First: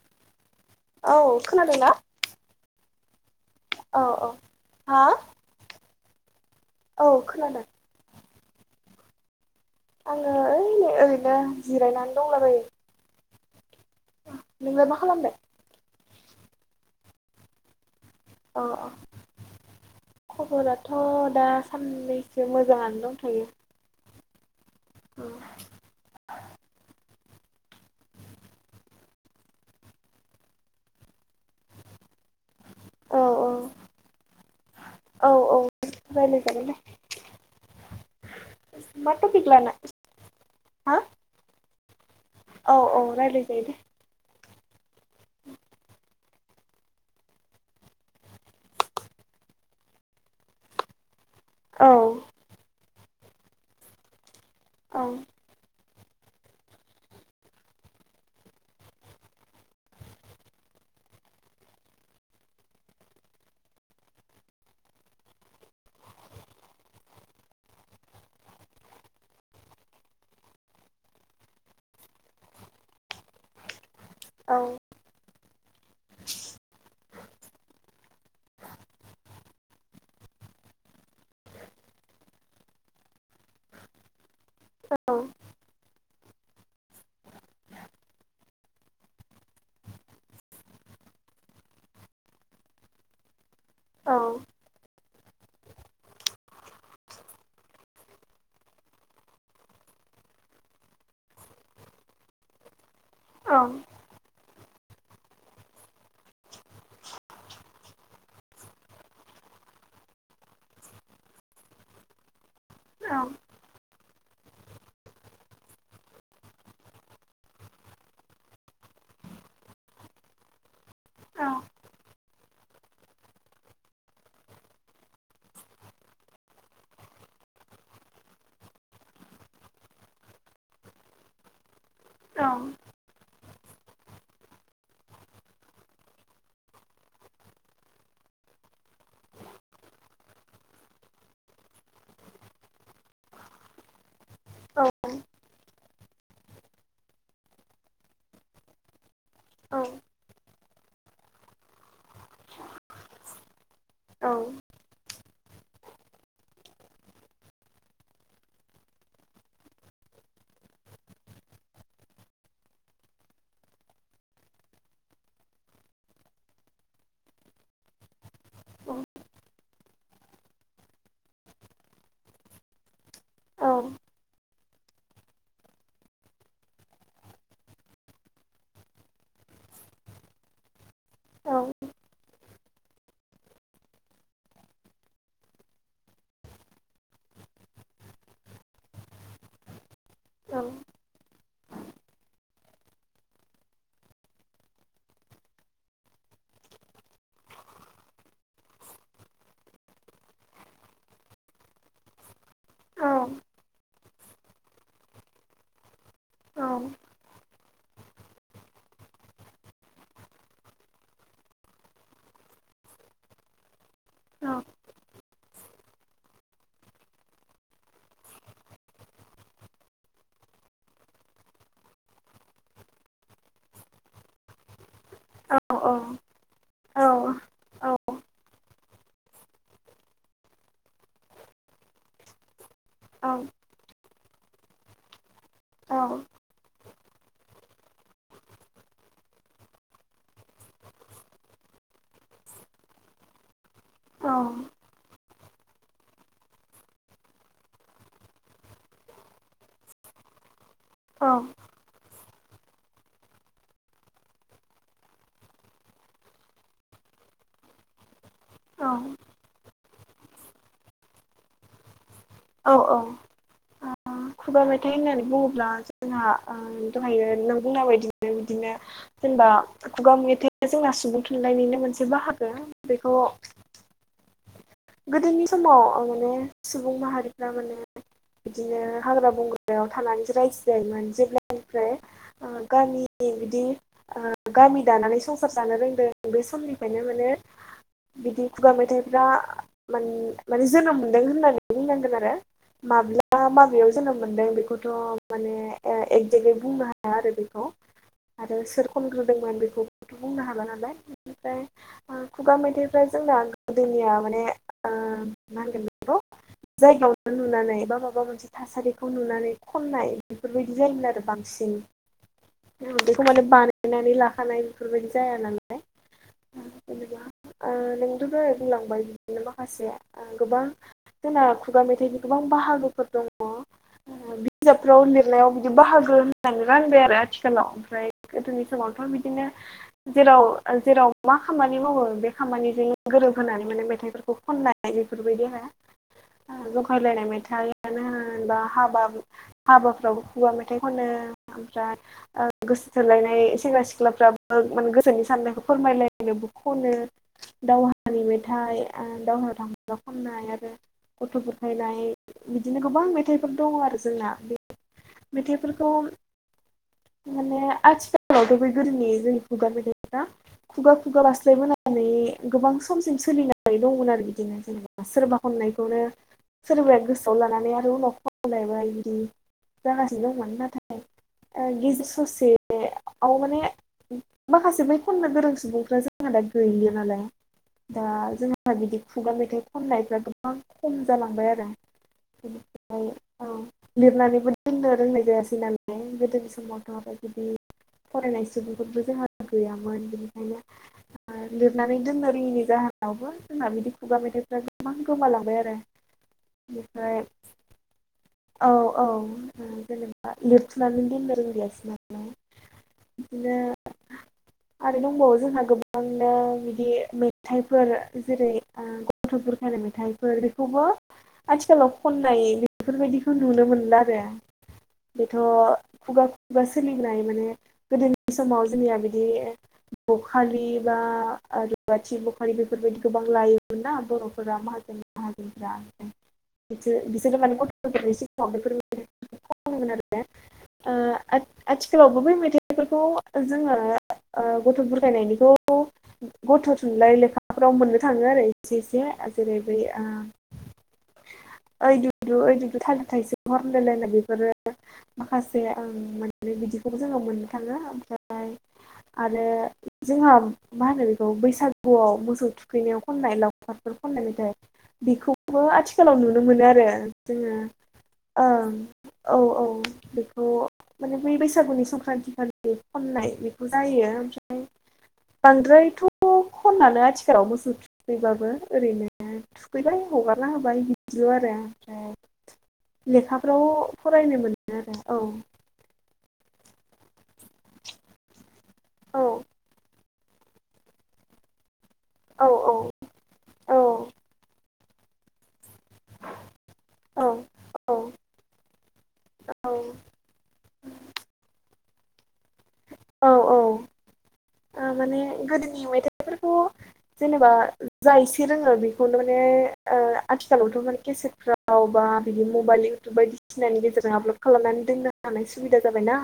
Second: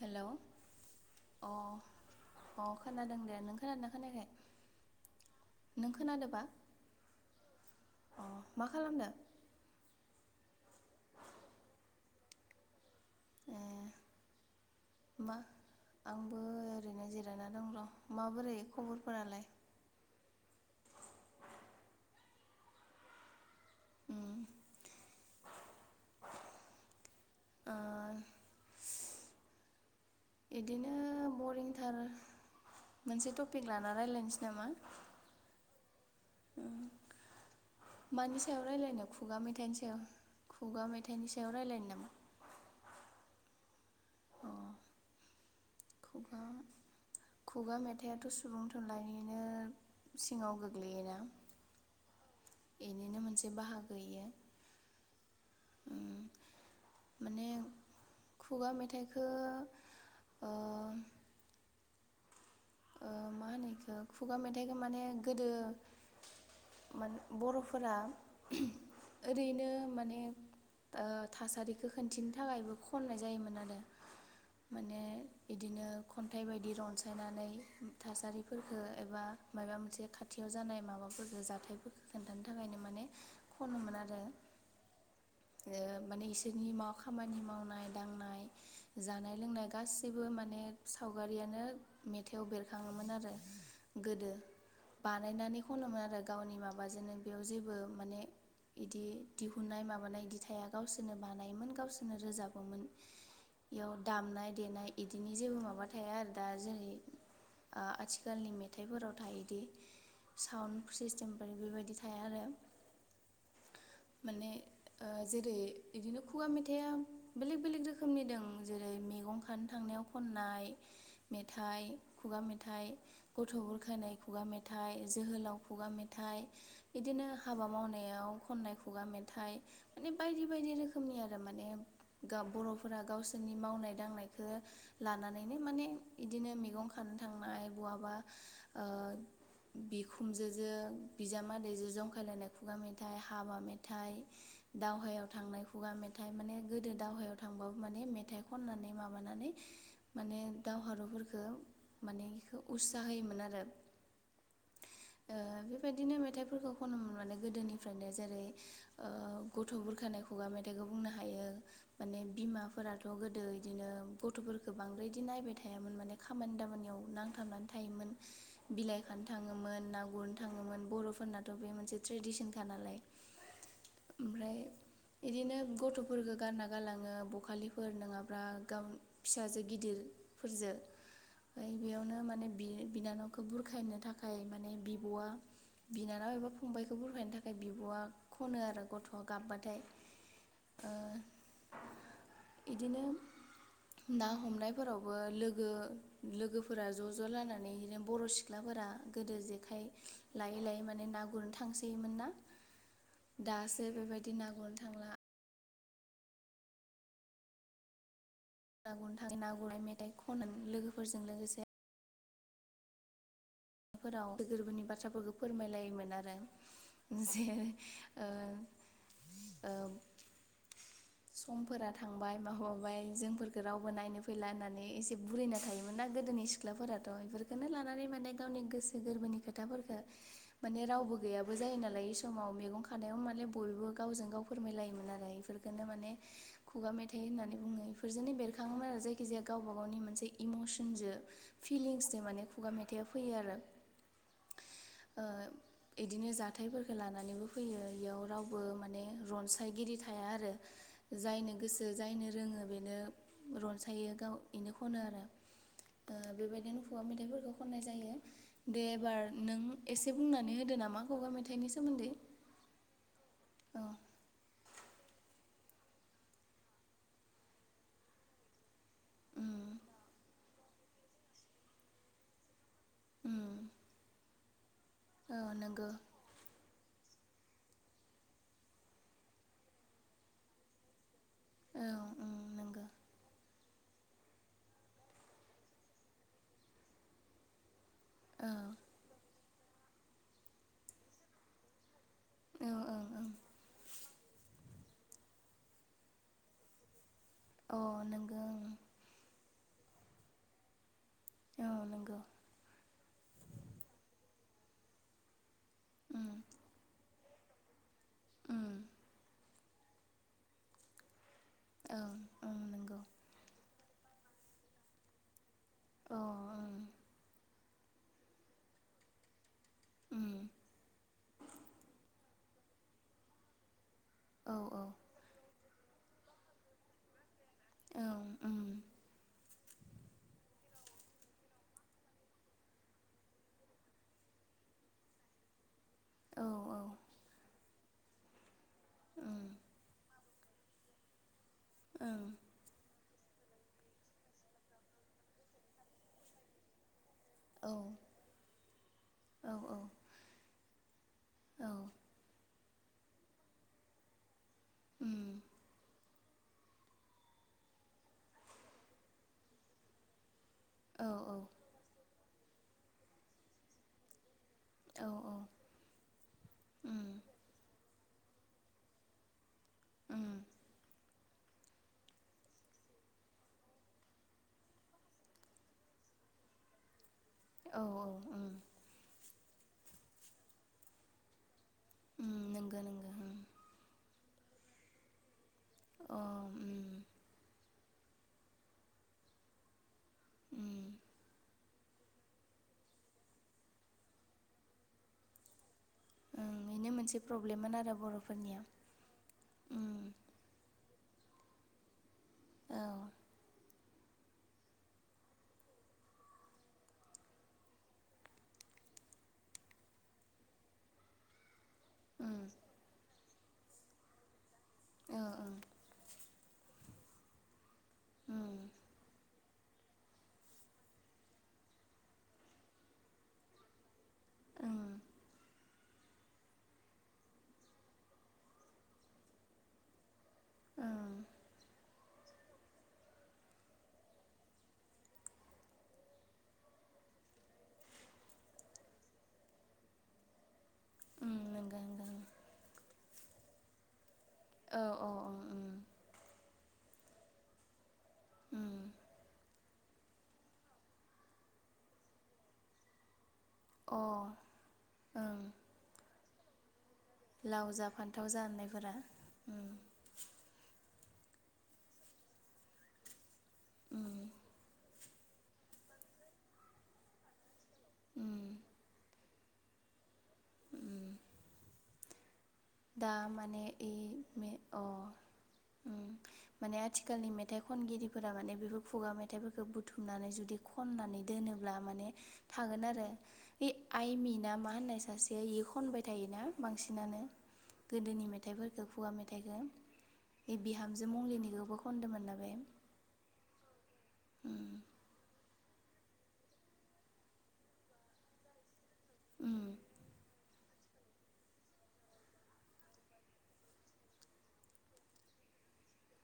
Hello औ अ खोनादोंना अ खोनादों दे नों खोनादोंना औ औ हा खोनादोबा औ खोनादों खालामदों आंङो ओइ ओरैनो जिरायनानै दंलाबायो ए नोंलाय मा खालामबाय आंबो ओरैनो जिरायना दं र' माबोरै अ खबरफोरालाय खबराथ दा साननै एसे मोजाङानो दं थायो उम औ ओ बिदिनो बरिंथार औ मोनसे टपिक लाना रायज्लायनोसै नामा रायलि ज मानि सायाव रायजलायनो खुगा मेथाइनि सायाव खुगा हा मेथाइनि सायाव रायज्लायनो नामा औ औ राय्लाय जायो दे खबा खुगा मेथाइआथ सुबुं थुनलाइनिनो सिङाव गोग्लैयोना औ बेनिनो मोनसे बाहागोयो औ उम माने खुगा मेथाइखो मा होनो बेखौ खुगा मेथाइखौो माने गोदो मान बर'फोरा ओरैनो माने थासारिखौ खिन्थिनो थाखायबो खननाय जायोमोन आरो औ माने बिदिनो खन्थाइ बायदि रनसायनानै थासारिफोरफोरखौ एबा माबा मोनसे खाथियाव जानाय माबाफोरफोरखौ जाथायफोरफोरखौ खिन्थानो थाखाय नो माने खनोमोन आरो औ मानि बिसोरनि मा खामानि मावनाय दांनाय जानाय लोंनाय गासिबो माने सावगारि मारियानो मेथाइआव बेरखाङोमोन आरो औ गोदो बानायनानै खनोमोन आरो गावनि माबाजोंनो बेयाव जेबो माने बिदि दिहुननाय माबानाय दिथाइआ गावसोरनो बानायोमोन गावसोरनो रोजाबोमोन औ बेयाव दामनाय देनाय बिदिनि जेबो माबा थाया आरो दा जेरै आथिखालनि मेथाइफोराव थायोदि साउन्ड सिस्टेमफोर बेबायदि थाया आरो माने जेरै बिदिनो खुगा मेथाइआ बेलेग बेलेग रोखोमनि दं जेरै मैगं खानो थांनायाव खननाय मेथाइ खुगा मेथाइ गथ' बुर खोनाय खुगा मेथाइ जोहोलाव खुगा मेथाइ बिदिनो बिदिनो हाबा मावनायाव खननाय खुगा मेथाइ माने बायदि बायदि रोखोमनि आरो माने बर'फोरा गावसोरनि मावनाय दांनायखौ लानानैनो माने बिदिनो मैगं खानो थांनाय बहाबा बिखुमजोजो बिजामादैजो जंखायलायनाय खुगा मेथाइ हाबा मेथाइ औ दावहायाव थांनाय खुगा मेथाइ माने गोदो दावहायाव थांबाबो माने मेथाइ खननानै माब माबानानै माने दावहारुफोरखौ माने बेखौ उत्सा होयोमोन आरो औ ओ बेबायदिनो मेथाइफोरखौ खनो मोन मनानै गोदोनिफ्रायनो जेरै गथ' बुरखानाय खुगा मेथाइ मेथाइखौ बुंनो हायो माने बिमाफोराथ' गोदो इदिनो गथ'फोरखौ बांद्राय इदि नायबाय थायो थायामोन खामानि दामानियाव नांथाबनानै थायोमोन बिलाइ खानो थाङोमोन ना गुरनो थाङोन बर'फोरनाथ' बे मोनसे मदिसिनखा नालाय ओमफ्राय बिदिनो गथ'फोरफोरखौ गानना गालाङो बखालिफोर नङाब्ला गाव फिसाजो गिदिर फोरजों ओमफ्राय बेयावनो माने बि बिनानावखौ बुरखायनो थाखाय माने बिब'आ बिनानाव एबा फंबायखौ बुरखायनो थाखाय बिब'आ खनो आरो गथ'आ गाबबाथाय औ ओ इदिनो ना हमनायफोरावबो लोगो लोगोफोरा ज' ज' लानानै बिदिनो बर' सिख्लाफोरा गोदो जेखाइ लायै लायै माने न ना गुरनो थांसैयोमोन ना दासो बेबायदि ना गुरनो थांला औ ना गुरनो थाखायाङ ना गुरनाय मेथाइ खन लोगोफोरजों लोगोसे बेफोराव गोरबोनि बाथ्राफोरखौ फोरमायलायोमोन आरो जे ओ समफोरा थांबाय माहरबाय जोंफोरखौ रावबो नायनो फैला होननानै म एसे औ बुरिना औ थायोमोन नना गोदोनि सिख्लाफोराथ' बेफोरखौननो लानानै माने गावनि गोसो गोरबोनि खोथाफोरफोरखौ माने रावबो गैयाबो जायो नालाय बे समाव मैगं हानायाव माले बयबो गावजों गाव फोरमायलायोमोन आरो बेफोरखौ नो माने खुगा मेथाइ होननानै बुङो बेफोरजोंनो बेरखाङोमोन आरो जायखि जाया गावबा गावनि मोनसे मसनजो फिलिंसजों माने खुगा मेथाइआ फैयो आरो औ ओ इदिनो जाथायफोरखौ लानानैबो फैयो इयाव रावबो माने रनसायगिरि थाया आरो जायनो मेथाइ गोसो जायनो रोङो बेनो रनसायो गाव इनो खनो आरो ओ बेबायदिनो खुगा मेथाइफोरखौ खननाय जायो दे एबार नों एसे बुंनानै होदो नामा खुगा मेथाइनि सोमोन्दै। औ औ ओ औ खुगा मेथ मेथाइ होननानै बुङोब्ला जोंहा ओ दहायो नों बुंनाय बायदिनो बिदिनो जेनेबा उम खुगा मेथाइया जोंना सुबुं थुनलाइनिनो मोनसे बाहागो। बेखौ उम औ गोदोनि समाव नोंगौ माने सुबुं माहारि फ्रा माने बिदिनो हाग्रा बंग्रायाव थानानैसो रायजो जायोमोन जेब्ला औ ओमफ्राय उम ओ नोंगौ गामि बिदि ओ गामि दानानै संसार जानो रोंदों बे समनिफ्रायनो माने बिदि औ खुगा मेथाइफ्रा मान-माने जोनोम मोनदों होननानै बुंनांगोन आर रो औ ओं माब्ला माबेयाव जोनोम मोनदों बेखौथ' माने एजेक्लि बुंनो हा हाया आरो बेखौ ओं अ नोंगौ आरो सोर खनग्रोदोंमोन बेखौथ' बुंनो हाला नालाय। ओं औ नोंगौ ओमफ्राय खुगा मेथाइफ्रा जोंना गोदोनिया माने ओ मा होनगोन बेखौ उम जायगायावनो नुनानै बा माबा मोनसे उम थासारिखौ नुनानै खननाय बेफोरबायदि जायोमोन आरो बांसिन ओं ओं नोंगौ बेखौ माने बाना यनानै लाखानाय बेफोरबायदि जाया नालाय अ ओं जेनेबा ओ नोंथ' दहय बुंलांबाय बिदिनो माखासे ओ उम गोबां जोंना खुगा मेथाइनि गोबां बाहागोफोर दङ औ औ बिजाबफ्राव लिरनायाव बि बाहागो होननानै रानबाय आरो आथिखालाव औ ओमफ्राय उम गोदोनि समावथ' बिदिनो जेराव ओ जेराव मा खामानि मावो बे खामानिजों गोरोब होनानै माने मेथाइफोर खौ खननाय बेफोरबायदि आरो। औ औ जंखायलायनाय मेथाइयानो होन बा हाबा उम हाबाफ्रावबो खुवा मेथाइ खनो ओमफ्राय ओं ओ गोसो थोलायनाय सेंग्रा-सिख्लाफ्राबो माने गोसोनि साननायखौ फोरमायलायनोबो खनो। औ दावहानि मेथाइ ओ औ दावहायाव थांबा औ खननाय आरो गथ' औ बुरखायनाय बिदिनो गोबां मेथाइफोर दङ आरो जोंना बे उम मेथाइफोरखौ माने आथिखालावथ' बे गोदोनि जोंनि खुगा मेथाइफ्रा खुगा औ खुगा बास्लायबोनानै गोबां समसिम सोलिनानै दंमोन आरो बिदिनो। औ सोरबा औ खननायखौनो सोरबाया उम गोसोआव लानानै आरो उनाव खनलायबा बिदिनो उम जागासिनो दंमोन नाथाय ओ गेजेर ससे औ माने माखासे बै खननो गोरों सुबुंफ्रा जोंहा दा गैला नालाय। औ औ दा ओ। जोंहा बिदि खुगा मेथाइ खननायफ्रा गोबां खम जालांबाय आरो। उम नोंगो बेनिफ्राय नोंगो उम औ लिरनानैबो दोननो रोंनाय जायासै नालाय। अ गोदोनि उम समावथ' बिदि फरायनाय सुबुंफोरबो जोंहा गैयामोन। उम बेनिखायनो लिरनानै दोननो रोङैनि जाहोन आवबो जोंना बिदि खुगा मेथाइफ्रा गोबां गोमालांबाय आरो। ओं बेनो बेनिफ्राय मोनसे प्रब्लेममोन आरो। बर'फोरनिया औ औ उम जेनेबा लिरथुमनानै दोननो रोंदियासै नालाय। औ बिदिनो आरो दंबावो जोंहा गोबांनो बिदि मेथाइ फोर। जेरै ओ गथ' बुरखायनाय मेथाइफोर बेखौबो आथिखालाव उम खननाय बेफोरबायदिखौ नुनो मोनला आरो। औ बेथ' ओं खुगा खुगा सोलिबोनाय माने गोदोनि उम समाव जोंनिया बिदि बखालि बा रुवाथि बे फोरबायदि बेफोरबायदिखौ गोबां लायोमोन ना बर'फोरा ओं माहाजोन माहाजोनफोरा‌। बिसोर बिसोरो माने गथ' [unintelligible] ओ ओं आथ-आथि थिखालावबो बै मेथाइफोरखौ जोङो ओ गथ' बुरखायनायनिखौ गथ' थुनलाइ लेखा हाफोराव मोननो थांङो आरो एसे एसे जेरै बै ओ उम नोंगो ओइ नोंगो दुदु ओइ दुदु थालिर थाइसे हर होनलाय लायनाय बि बेफोरो औ औ ओं माखासे उम मोनो बिदिखौबो जोङो मोननो थांङो ओमफ्राय ओमफ्राय उम आरो जोंहा मा होनो बेखौ बैसागुआव मोसौ थुखैनायाव खननाय लावखारफोर अ खननाय मेथायाइ ओं बेखौबो आथिखालाव नुनो मोनो आरो जोङो लाव जा फान्थाव जा ओं होननायफोरा औ उम औ बेखौ माने बै बैसागुनि संक्रान्थि खालि खननाय बेखौ उम जायो ओमफ्राय बांद्रायथ खनानो आथिखालाव मोसौ उम थुखैबाबो ओरैनो थुखैबाय हगारना होबाय उम बिदि ल आरो ओमफ्राय दा लेखाफ्राव माने फरायनो ई मोनो अ आरो औ माने आथिखालनि मे मेथाइ खनगिरिफोरा माने बेफोर खुगा मेथाइफोरखौ बुथुमनानै जुदि खननानै दोनोब्ला औ औ [inaudible] खनबाय थायोना औ बांसिनानो औ गोदोनि मेथाइफोरखौ खुवा मेथाइखो औ बे बिहामजो मंलिनि खो खौबो खनदोंमोन ना बे औ औ उम ओ माने गोदोनि मेथाइफोरखौ जेनेबा जाय एसे रोङो बे [unintelligible] उम थ माने केसेटफ्राव बा बिदि मबाइल इउटुब बायदिसिनानि गेजेरजों आपलड खालामनानै दोननो हानाय सुबिदा जाबायना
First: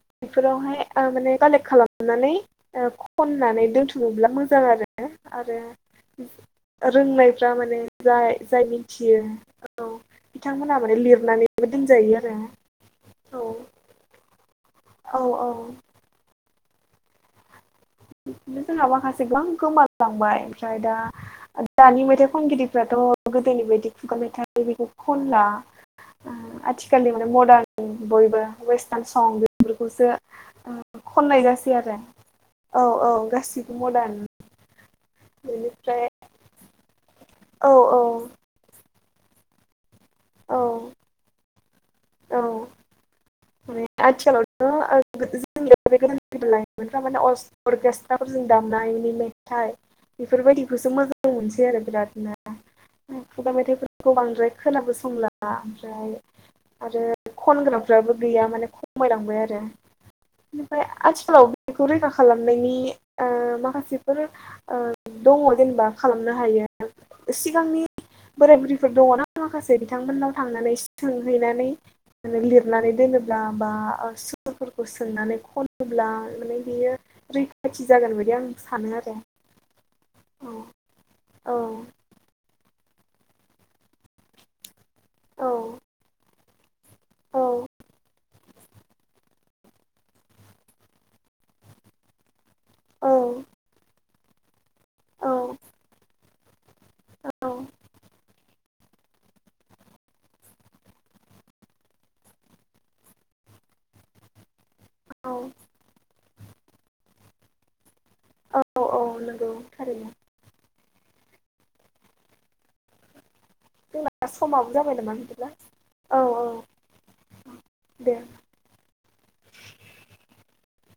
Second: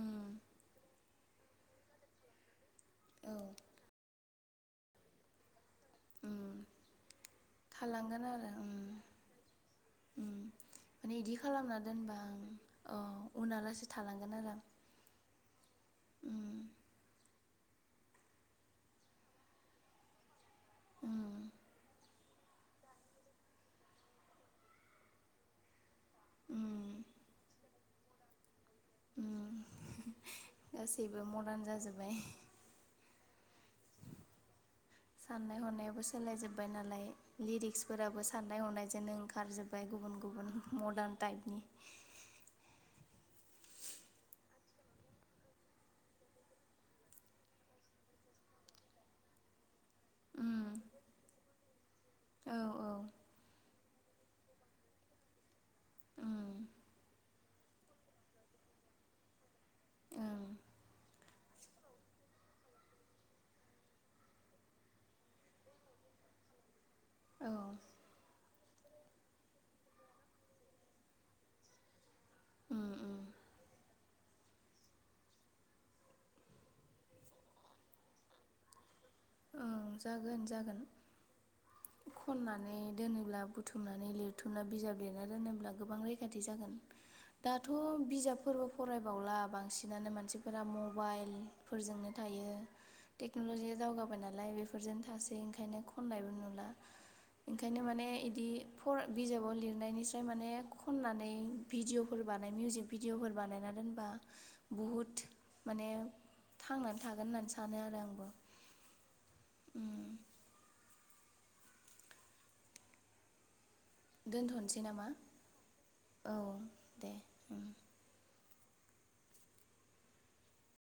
उम बेफोरावहाय माने कालेक्ट खालामनानै औ खननानै दोनथुमोब्ला मोजां आरो आरो उम रोंनायफ्रा माने थालांगोन जाय आरो जाय उम मिथियो औ माने बिथांमोनहा माने बिदि लिरनानैबो खालामना दोनजायो दोनबा आरो अ उनलासे थालांगोन आरो औ औ उम जोंहा माखासे गोबां गोमालांबाय ओमफ्राय दा उम दानि मेथाइ खनगि ओ उम आथिखालनि माने मदार्न बयबो वेस्टार्न सं उम बेफोरखौसो गासैबो खननाय मदार्न जासै आरो जाजोब्बाय औ गासिबो मदार्न साननाय हनायावो बेनिफ्राय सोलाय जोब्बाय नालाय औ औ लिरिक्सफोराबो साननाय हनायजोंनो ओंखारजोब्बाय गुबुन गुबुन औ मदार्न टाइपनि [unintelligible] [unintelligible] उम बेफोरबायदिखौसो मोजां मोनसै आरो बिरादनो औ औ खुगा मेथाइफोर खौ बांद्राय खोनाबो संला ओमफ्राय उम आरो खनग्राफ्राबो गैया माने खमायलांबाय आरो ओं बेनिफ्राय आथिखालाव बेखौ रैखा खालामनायनि ओ माखासेफोर दंङ जेनेबा खालामनो हायो औ सिगांनि बोराय बुरै फोर दंङ ना माखासे बिथांमोननाव थांनानै सोंहैनानै उम लिरनानै उम दोनोब्ला बा ओ सुरफोर खौ सोंनानै खनोब्ला माने बेयो रैखाथि जागोन बायदि आं सानो आरो औ जागोन जागोन औ खननानै बेहाय दोनोब्ला बुथुमनानै लिरथुमना बिजाब लिरना औ दोनोब्ला गोबां रैखाथि जागोन औ दाथ बिजाब फोरबो फरायबावला बांसिनानो मानसिफोरा मबाइल फोरजोंनो थायो औ टेक्नलजिया दावगाबाय नालाय बेफोरजोंनो औ थासै ओंखायनो खननायबो नुला औ ओंखायनो माने बिदि फ बिजाबाव लिरनायनिस्राय माने खननानै भिडिअफोर बानाय मिउजिक भिडिअफोर बानायना दोनबा बहुद माने थांनानै थागोन होननानै सानो आरो आंबो नोंगौ उम थारैनो। जोंना समाबो जाबाय नामा बिदिब्ला औ औ दे उम। दे। [unintelligible]